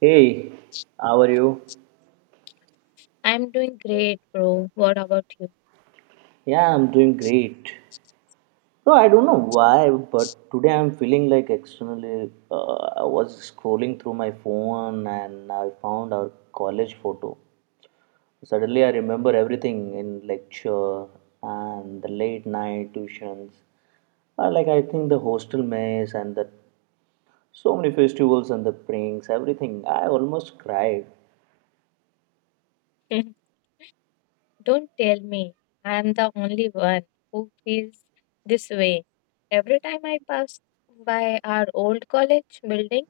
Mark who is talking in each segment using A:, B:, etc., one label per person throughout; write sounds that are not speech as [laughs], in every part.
A: Hey, how are you?
B: I'm doing great, bro. What about you?
A: Yeah, I'm doing great. No, I don't know why, but today I'm feeling like externally. I was scrolling through my phone and I found our college photo. Suddenly, I remember everything in lecture and the late night tuitions. Like I think the hostel mess and the so many festivals and the pranks, everything. I almost cried.
B: [laughs] Don't tell me I'm the only one who feels this way. Every time I pass by our old college building,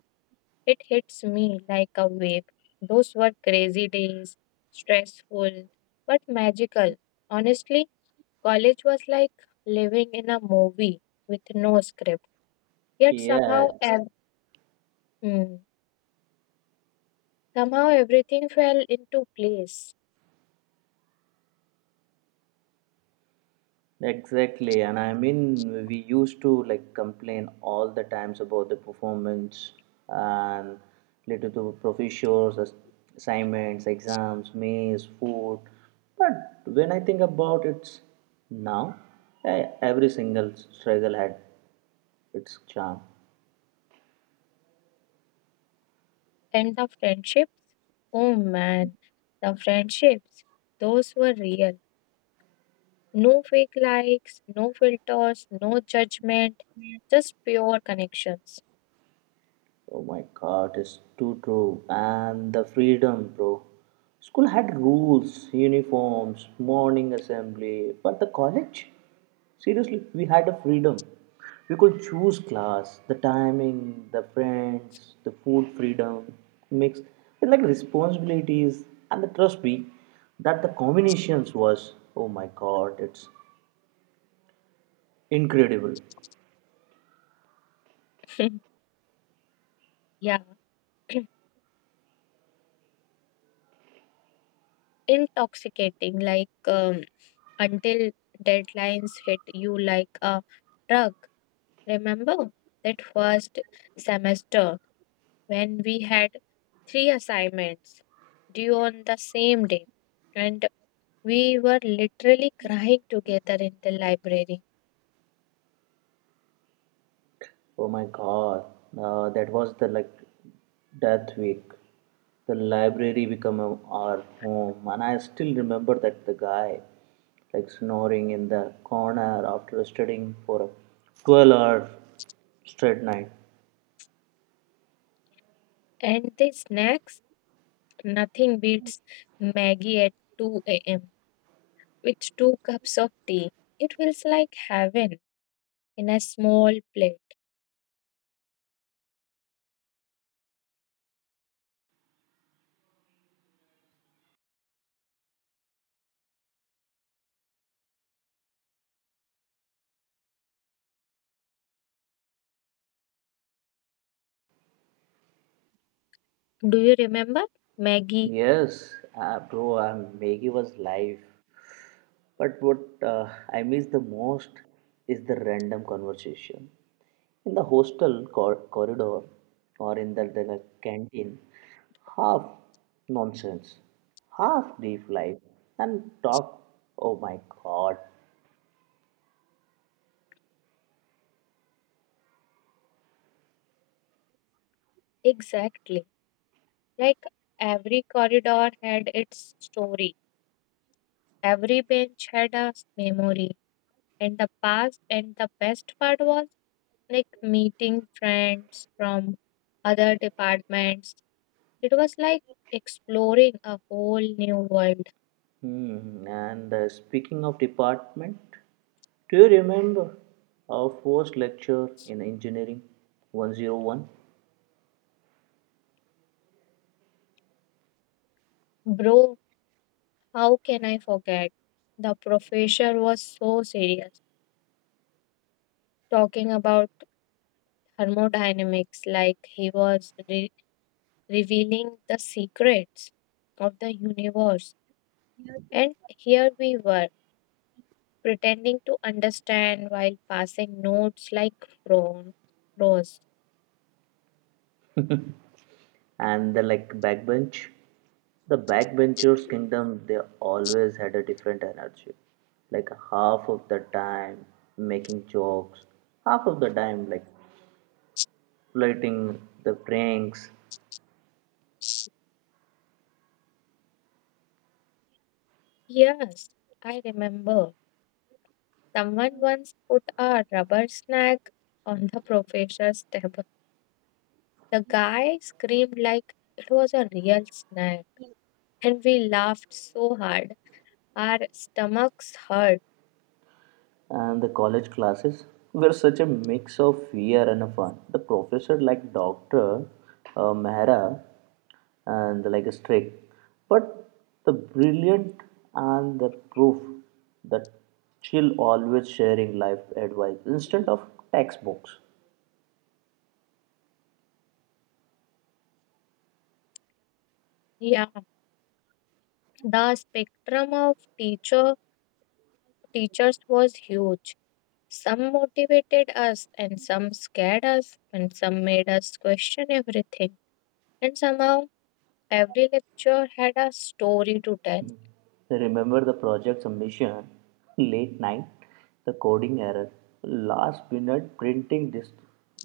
B: it hits me like a wave. Those were crazy days, stressful, but magical. Honestly, college was like living in a movie with no script. Yet
A: Yeah,
B: somehow, ev- mm, somehow everything fell into place.
A: exactly, and I mean, we used to like complain all the times about the performance and related to professors, assignments, exams, meals, food. But when I think about it now, every single struggle had its charm.
B: And the friendships? Oh man, the friendships. Those were real. No fake likes, no filters, no judgment, just pure connections.
A: Oh my god, it's too true. And the freedom, bro. School had rules, uniforms, morning assembly, but the college? Seriously, we had a freedom. We could choose class, the timing, the friends, the food freedom, mix with like responsibilities and the trust me that the combinations was oh my god, it's incredible.
B: [laughs] Yeah, intoxicating, until deadlines hit you like a drug. Remember that first semester when we had three assignments due on the same day? And. We were literally crying together in the library.
A: Oh my God, that was the like death week. The library became our home, and I still remember that the guy like snoring in the corner after studying for a 12-hour straight night.
B: And the snacks? Nothing beats Maggie at 2 a.m. with two cups of tea. It feels like heaven in a small plate. Do you remember? Maggie,
A: Yes, bro, Maggie was live. But what I miss the most is the random conversation in the hostel corridor or in the canteen. Half nonsense, half deep life, and talk. Oh my god.
B: exactly. Like every corridor had its story, every bench had a memory, and the past and the best part was like meeting friends from other departments. It was like exploring a whole new world.
A: Hmm. And speaking of department, do you remember our first lecture in engineering 101?
B: Bro, how can I forget? The professor was so serious, talking about thermodynamics like he was revealing the secrets of the universe, and here we were pretending to understand while passing notes like prawn, rose.
A: And the like backbenchers kingdom, they always had a different energy, like half of the time making jokes, half of the time like flirting the pranks.
B: Yes, I remember. Someone once put a rubber snack on the professor's table. The guy screamed like it was a real snack, and we laughed so hard our stomachs hurt.
A: And the college classes were such a mix of fear and fun. The professor, like Dr. Mehra, and like a strict, but the brilliant and the proof that she'll always sharing life advice instead of textbooks.
B: Yeah, the spectrum of teachers was huge. Some motivated us, and some scared us, and some made us question everything. And somehow every lecture had a story to tell.
A: So, remember the project submission, late night, the coding error, last minute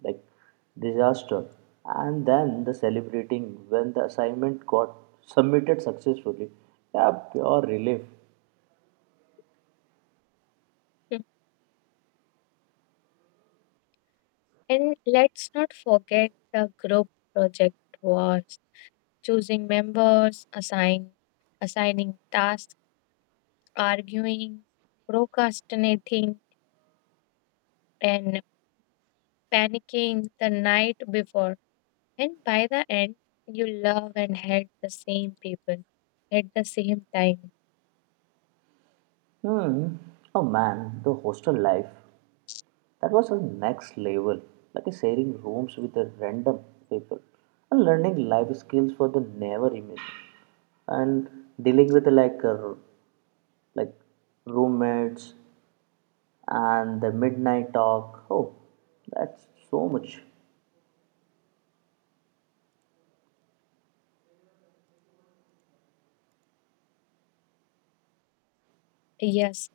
A: like disaster, and then the celebrating when the assignment got submitted successfully. Yeah, pure relief.
B: Hmm. And let's not forget the group project was choosing members, assigning tasks, arguing, procrastinating, and panicking the night before. And by the end, you love and hate the same people at the same time.
A: Hmm. Oh man, the hostel life. That was a next level, like a sharing rooms with the random people and learning life skills for the never imagined. And dealing with like like roommates and the midnight talk. Oh, that's so much.
B: Yes,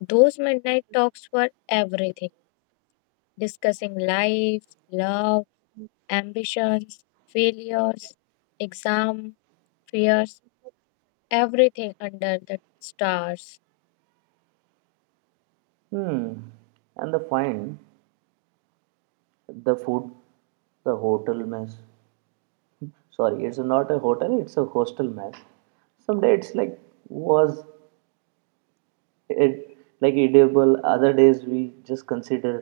B: those midnight talks were everything, discussing life, love, ambitions, failures, exam fears, everything under the stars.
A: Hmm. And the fine, the food, the hotel mess. Sorry, it's not a hotel, it's a hostel mess. Someday it's like was it like edible, other days we just consider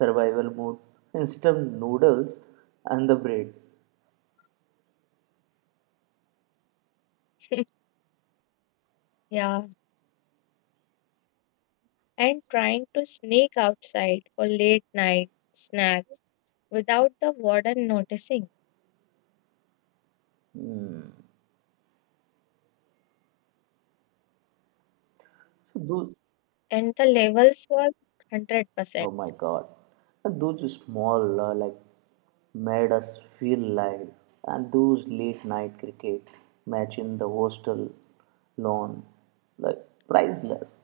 A: survival mode, instant noodles and the bread
B: Yeah, and trying to sneak outside for late night snacks without the warden noticing.
A: so those.
B: And the levels were 100%.
A: Oh my god, and those small like made us feel live, and those late night cricket match in the hostel lawn like priceless.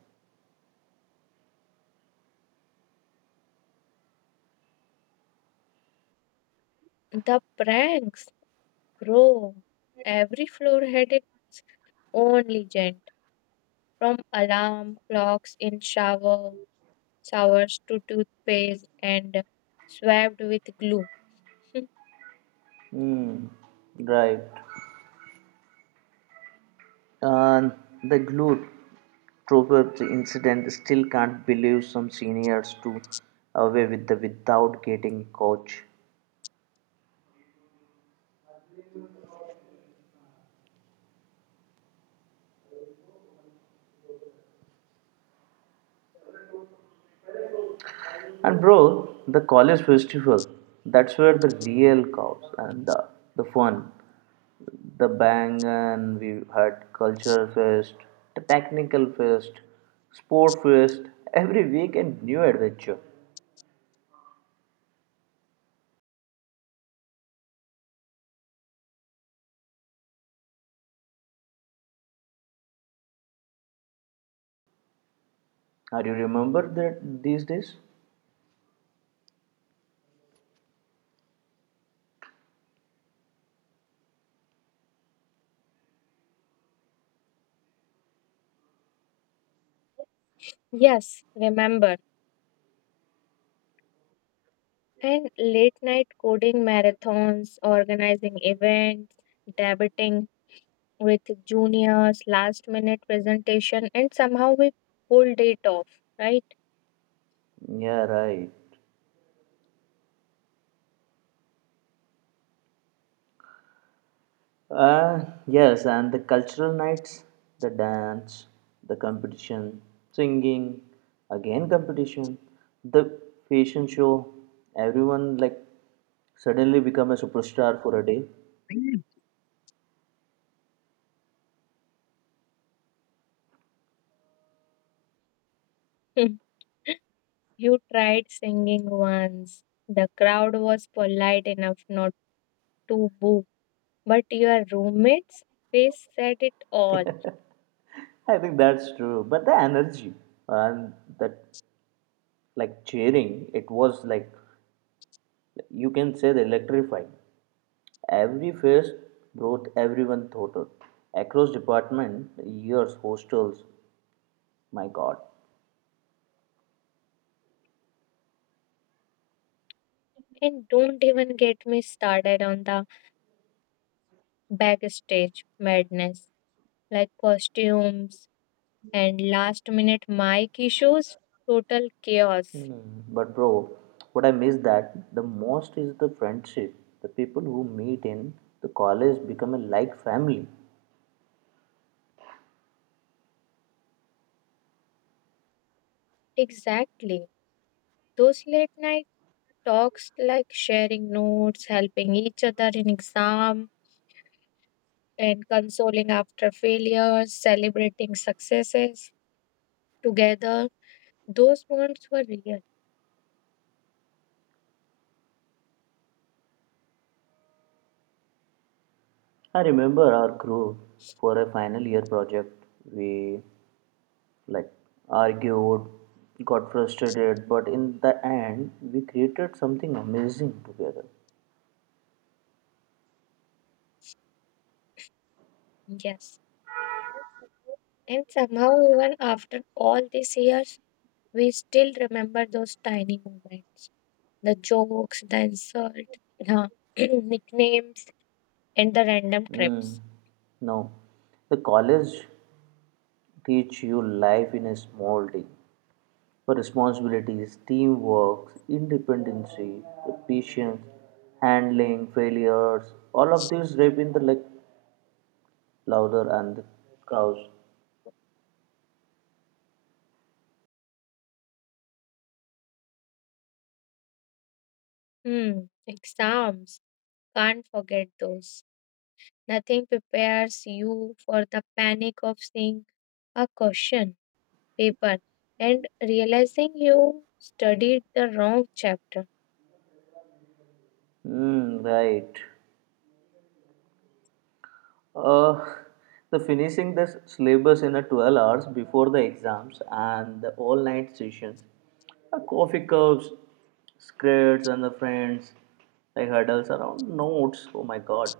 B: The pranks, bro. Every floor had its own legend, from alarm clocks in showers to toothpaste and swabbed with glue. [laughs]
A: Mm, right. Uh, the Globetrotter incident, still can't believe some seniors to away with the without getting coach. And bro, the college festival, that's where the real cows and the fun, the bang, and we had culture fest, the technical fest, sport fest, every weekend new adventure. Are you remember that these days?
B: Yes, remember. And late night coding marathons, organizing events, debating with juniors, last minute presentation, and somehow we pulled it off, right?
A: Yeah, right. Yes, and the cultural nights, the dance, the competition, singing, again competition, the fashion show, everyone like suddenly become a superstar for a day.
B: Hmm. [laughs] You tried singing once. The crowd was polite enough not to boo, but your roommate's face said it all.
A: I think that's true. But the energy and that like cheering, it was like you can say the electrifying. Every face brought everyone thought across department, years, hostels. My God.
B: And don't even get me started on the backstage madness, like costumes, and last minute mic issues, total chaos.
A: Hmm. But bro, what I miss that the most is the friendship. The people who meet in the college become a like family.
B: Exactly. Those late night talks, like sharing notes, helping each other in exam, and consoling after failures, celebrating successes together, those bonds were real.
A: I remember our group for a final year project. We like argued, got frustrated, but in the end, we created something amazing together.
B: Yes. And somehow, even after all these years, we still remember those tiny moments, the jokes, the insult, the [clears throat] nicknames, and the random
A: Mm.
B: trips.
A: No, the college teach you life in a small day. Responsibilities, teamwork, independency, patience, handling failures. All of these rape in the like louder and the cows.
B: Hmm, exams. Can't forget those. Nothing prepares you for the panic of seeing a question paper and realizing you studied the wrong chapter.
A: Mm, right. Uh, [laughs] the finishing the syllabus in a 12 hours before the exams and the all-night sessions, the coffee cups, skirts, and the friends, like hurdles around notes. Oh my God.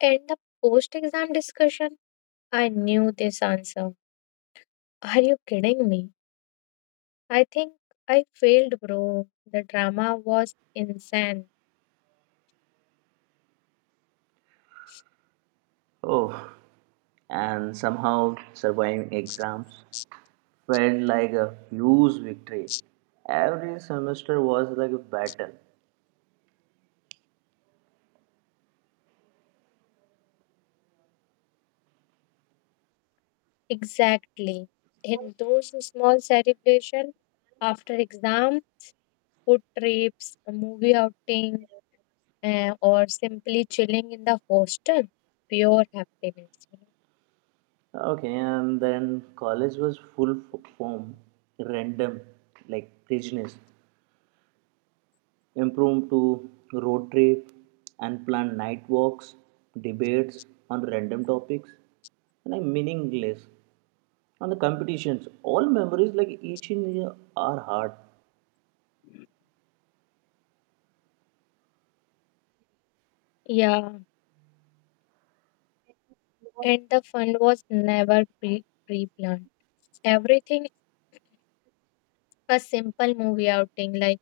B: And the post exam discussion, I knew this answer. Are you kidding me? I think I failed, bro. The drama was insane.
A: Oh, and somehow surviving exams felt like a huge victory. Every semester was like a battle.
B: Exactly. In those small celebration after exam, food trips, movie outing, eh, or simply chilling in the hostel, pure happiness.
A: Okay, and then college was full form, random, like craziness. Improved to road trip and planned night walks, debates on random topics, and I'm meaningless. On the competitions, all memories like each in our heart.
B: Yeah, and the fun was never pre planned. Everything, a simple movie outing like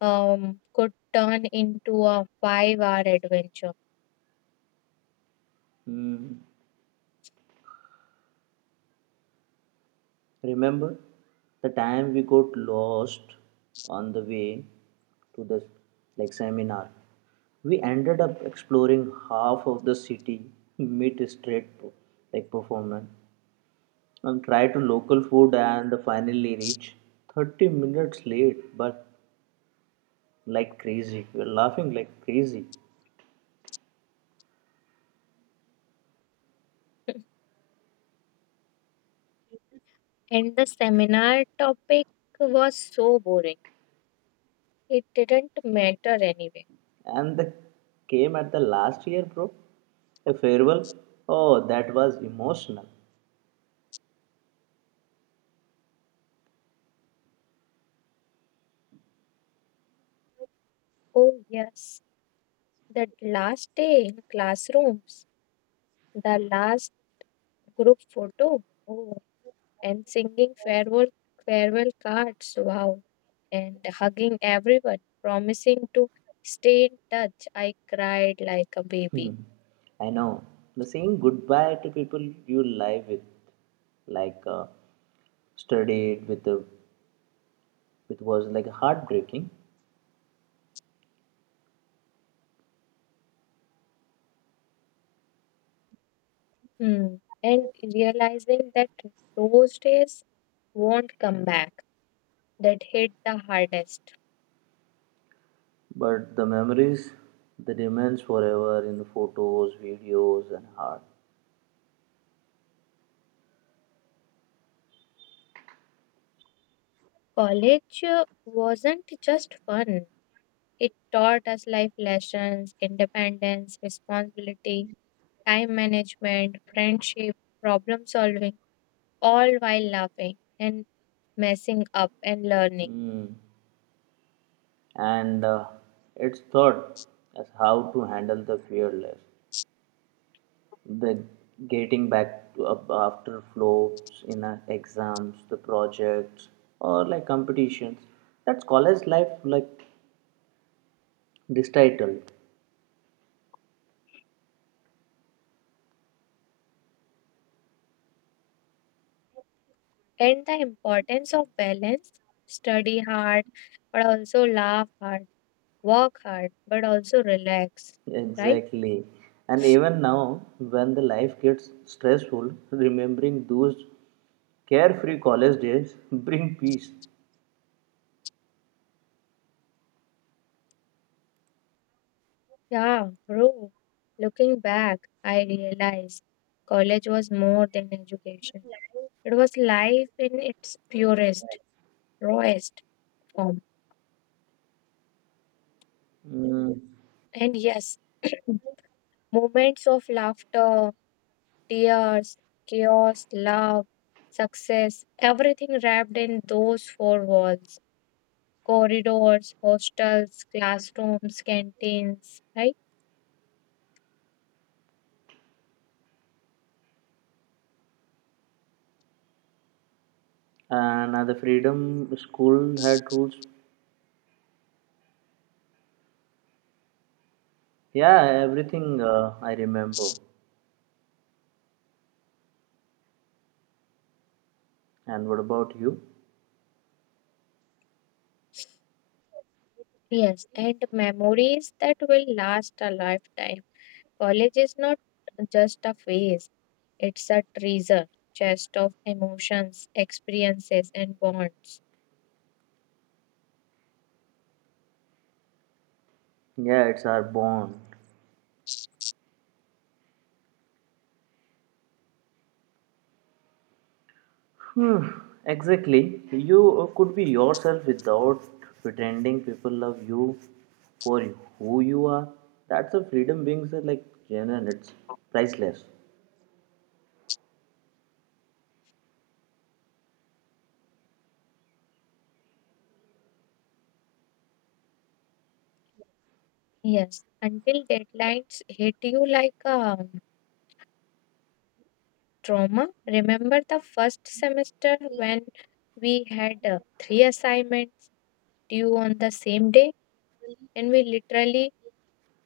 B: um could turn into a five-hour adventure.
A: Hmm. Remember the time we got lost on the way to the like seminar? We ended up exploring half of the city, mid straight like performance, and try to local food and finally reach 30 minutes late, but like crazy. We were laughing like crazy.
B: And the seminar topic was so boring. It didn't matter anyway.
A: And the came at the last year, bro. A farewell. Oh, that was emotional.
B: Oh yes, the last day in classrooms, the last group photo. Oh, and singing farewell cards, wow, and hugging everyone, promising to stay in touch. I cried like a
A: Hmm.
B: baby.
A: I know. The saying goodbye to people you live with, like studied with, the it was like heartbreaking,
B: Hmm. And realizing that those days won't come back, that hit the hardest.
A: but the memories that remains forever in the photos, videos, and heart.
B: College wasn't just fun, it taught us life lessons, independence, responsibility, time management, friendship, problem solving, all while laughing and messing up and learning.
A: Mm. And it's thought as how to handle the fearless, the getting back to up after flops in our exams, the projects, or like competitions. That's college life, like this title
B: And the importance of balance, study hard but also laugh hard, work hard but also relax, right?
A: exactly. And even now when the life gets stressful, remembering those carefree college days [laughs] bring peace.
B: Yeah, bro, looking back, I realized college was more than education, it was life in its purest, rawest form.
A: Mm,
B: And yes, [clears throat] moments of laughter, tears, chaos, love, success, everything wrapped in those four walls, corridors, hostels, classrooms, canteens, right?
A: and the freedom, school had rules, yeah, everything I remember. And what about you?
B: Yes, and memories that will last a lifetime. College is not just a phase, it's a treasure chest of emotions, experiences, and bonds.
A: Yeah, it's our bond. Hmm, exactly. You could be yourself without pretending, people love you for who you are. That's a freedom being so, like genuine. It's priceless.
B: Yes, until deadlines hit you like a trauma. Remember the first semester when we had three assignments due on the same day, and we literally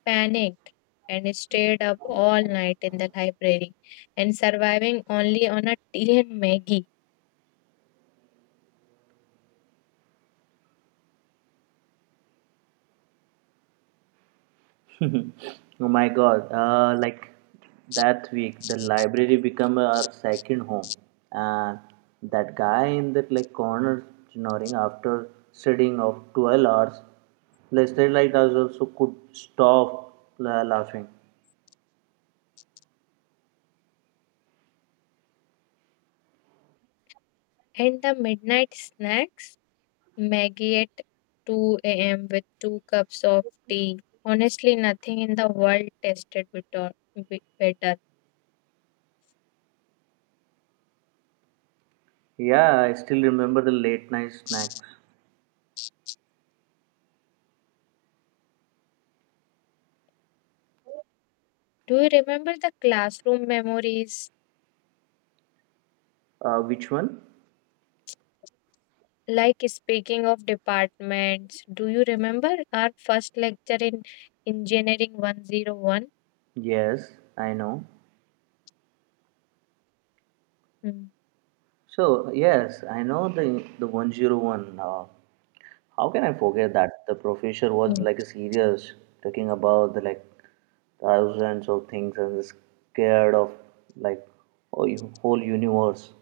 B: panicked and stayed up all night in the library and surviving only on a tea and Maggie.
A: Oh my God! Like that week, the library became our second home, and that guy in that like corner snoring after studying of 12 hours, like us also could stop laughing.
B: And the midnight snacks, Maggie at 2 a.m. with two cups of tea. Honestly, nothing in the world tasted better.
A: Yeah, I still remember the late night snacks.
B: Do you remember the classroom memories?
A: Which one?
B: Like speaking of departments, do you remember our first lecture in Engineering 101?
A: Yes, I know.
B: Hmm.
A: So, yes, I know the 101. How can I forget that? The professor was
B: Hmm.
A: like a serious, talking about the like thousands of things and scared of like whole whole universe.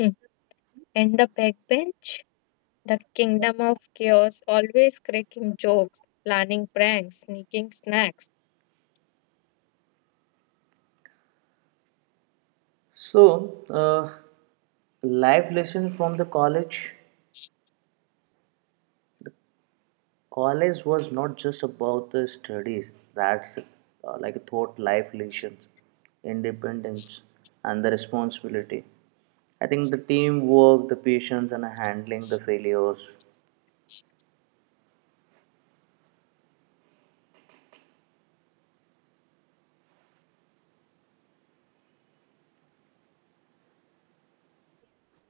B: Hmm. And the backbench? The kingdom of chaos, always cracking jokes, planning pranks, sneaking snacks.
A: So, uh, life lessons from the college. College was not just about the studies, that's like thought life lessons, independence and the responsibility. I think the teamwork, the patience and handling the failures.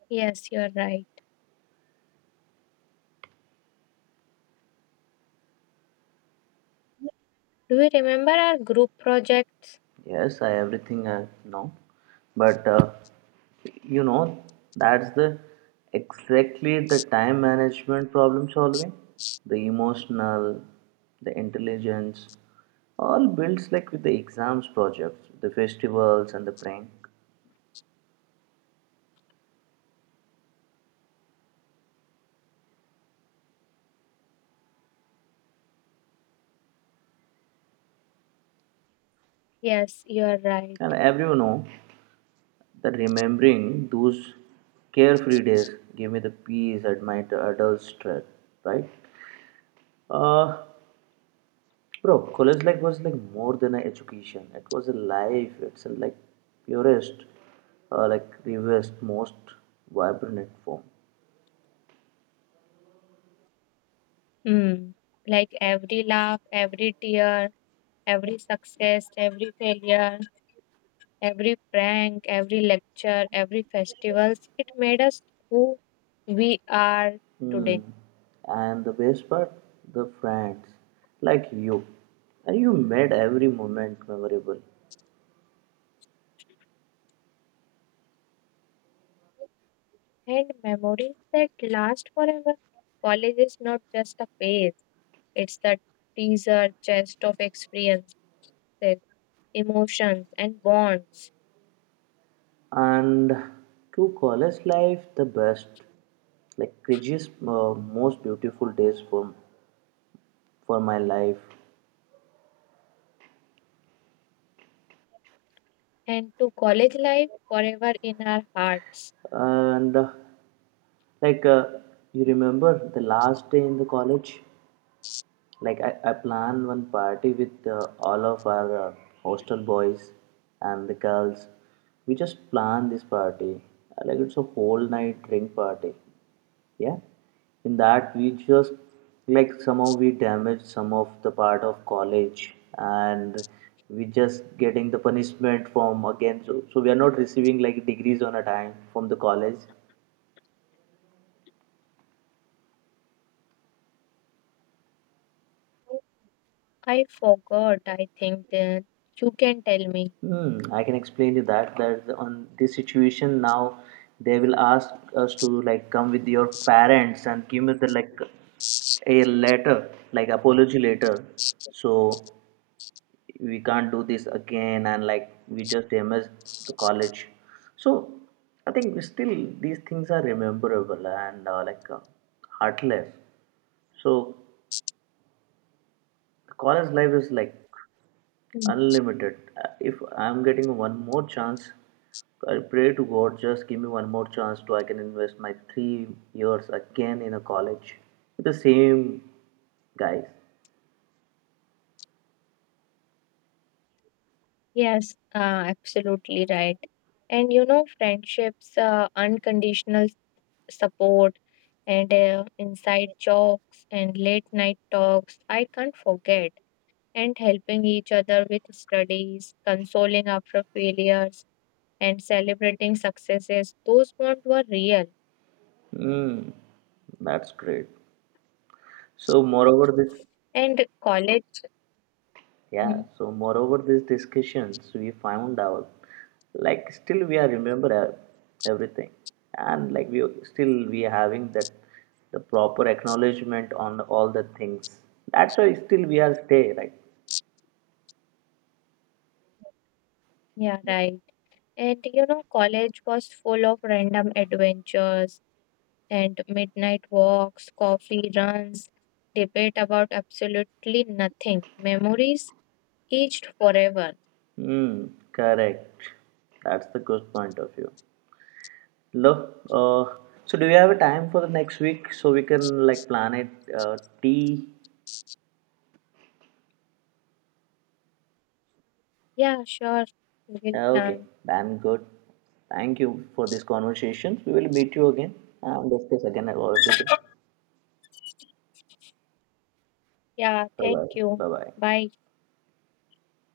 B: Yes, you're right. Do you remember our group projects?
A: Yes, I everything I know, but you know that's the exactly the time management, problem solving, the emotional, the intelligence, all builds like with the exams projects, the festivals and the prank.
B: Yes, you're right.
A: And everyone know that remembering those carefree days gave me the peace at my adult stress, right? Uh, bro, college life was like more than an education. It was a life. It's a, like purest, like rarest, most vibrant form.
B: Hmm. Like every laugh, every tear, every success, every failure, every prank, every lecture, every festivals, it made us who we are
A: Hmm.
B: today.
A: And the best part, the friends, like you, and you made every moment memorable.
B: And memories that last forever. College is not just a phase, it's the teaser chest of experiences, emotions, and bonds.
A: And to college life, the best, like craziest, most beautiful days for my life.
B: And to college life forever in our hearts.
A: And like you remember the last day in the college? Like I planned one party with all of our hostel boys and the girls. We just planned this party. Like it's a whole night drink party. Yeah. In that we just like somehow we damaged some of the part of college, and we just getting the punishment from again, so we are not receiving like degrees on a time from the college.
B: I forgot, I think, that you can tell me.
A: Hmm, I can explain to that, that on this situation now they will ask us to like come with your parents and give me the like a letter like apology letter, so we can't do this again and like we just damaged the college. So I think still these things are rememberable and like heartless. So the college life is like
B: Mm.
A: unlimited. If I'm getting one more chance, I pray to God, just give me one more chance to I can invest my 3 years again in a college with the same guys.
B: Yes, absolutely right. And you know, friendships, unconditional support, and inside jokes and late night talks, I can't forget, and helping each other with studies, consoling after failures, and celebrating successes. Those bonds were real.
A: Hmm, that's great. So, moreover, this.
B: And college, mm,
A: Yeah, so moreover, these discussions we found out, like still we are remember everything, and like we are having that the proper acknowledgement on all the things. That's why still we are stay right.
B: yeah, right. And you know, college was full of random adventures and midnight walks, coffee runs, debate about absolutely nothing. Memories aged forever.
A: Hmm, correct. That's the good point of view. Look, so do you have a time for the next week so we can like plan it? Tea.
B: Yeah, sure. We'll
A: Okay,
B: plan.
A: I'm good. Thank you for this conversation. We will meet you again and discuss again about everything.
B: Yeah,
A: Bye
B: thank
A: bye.
B: you.
A: Bye bye.
B: Bye.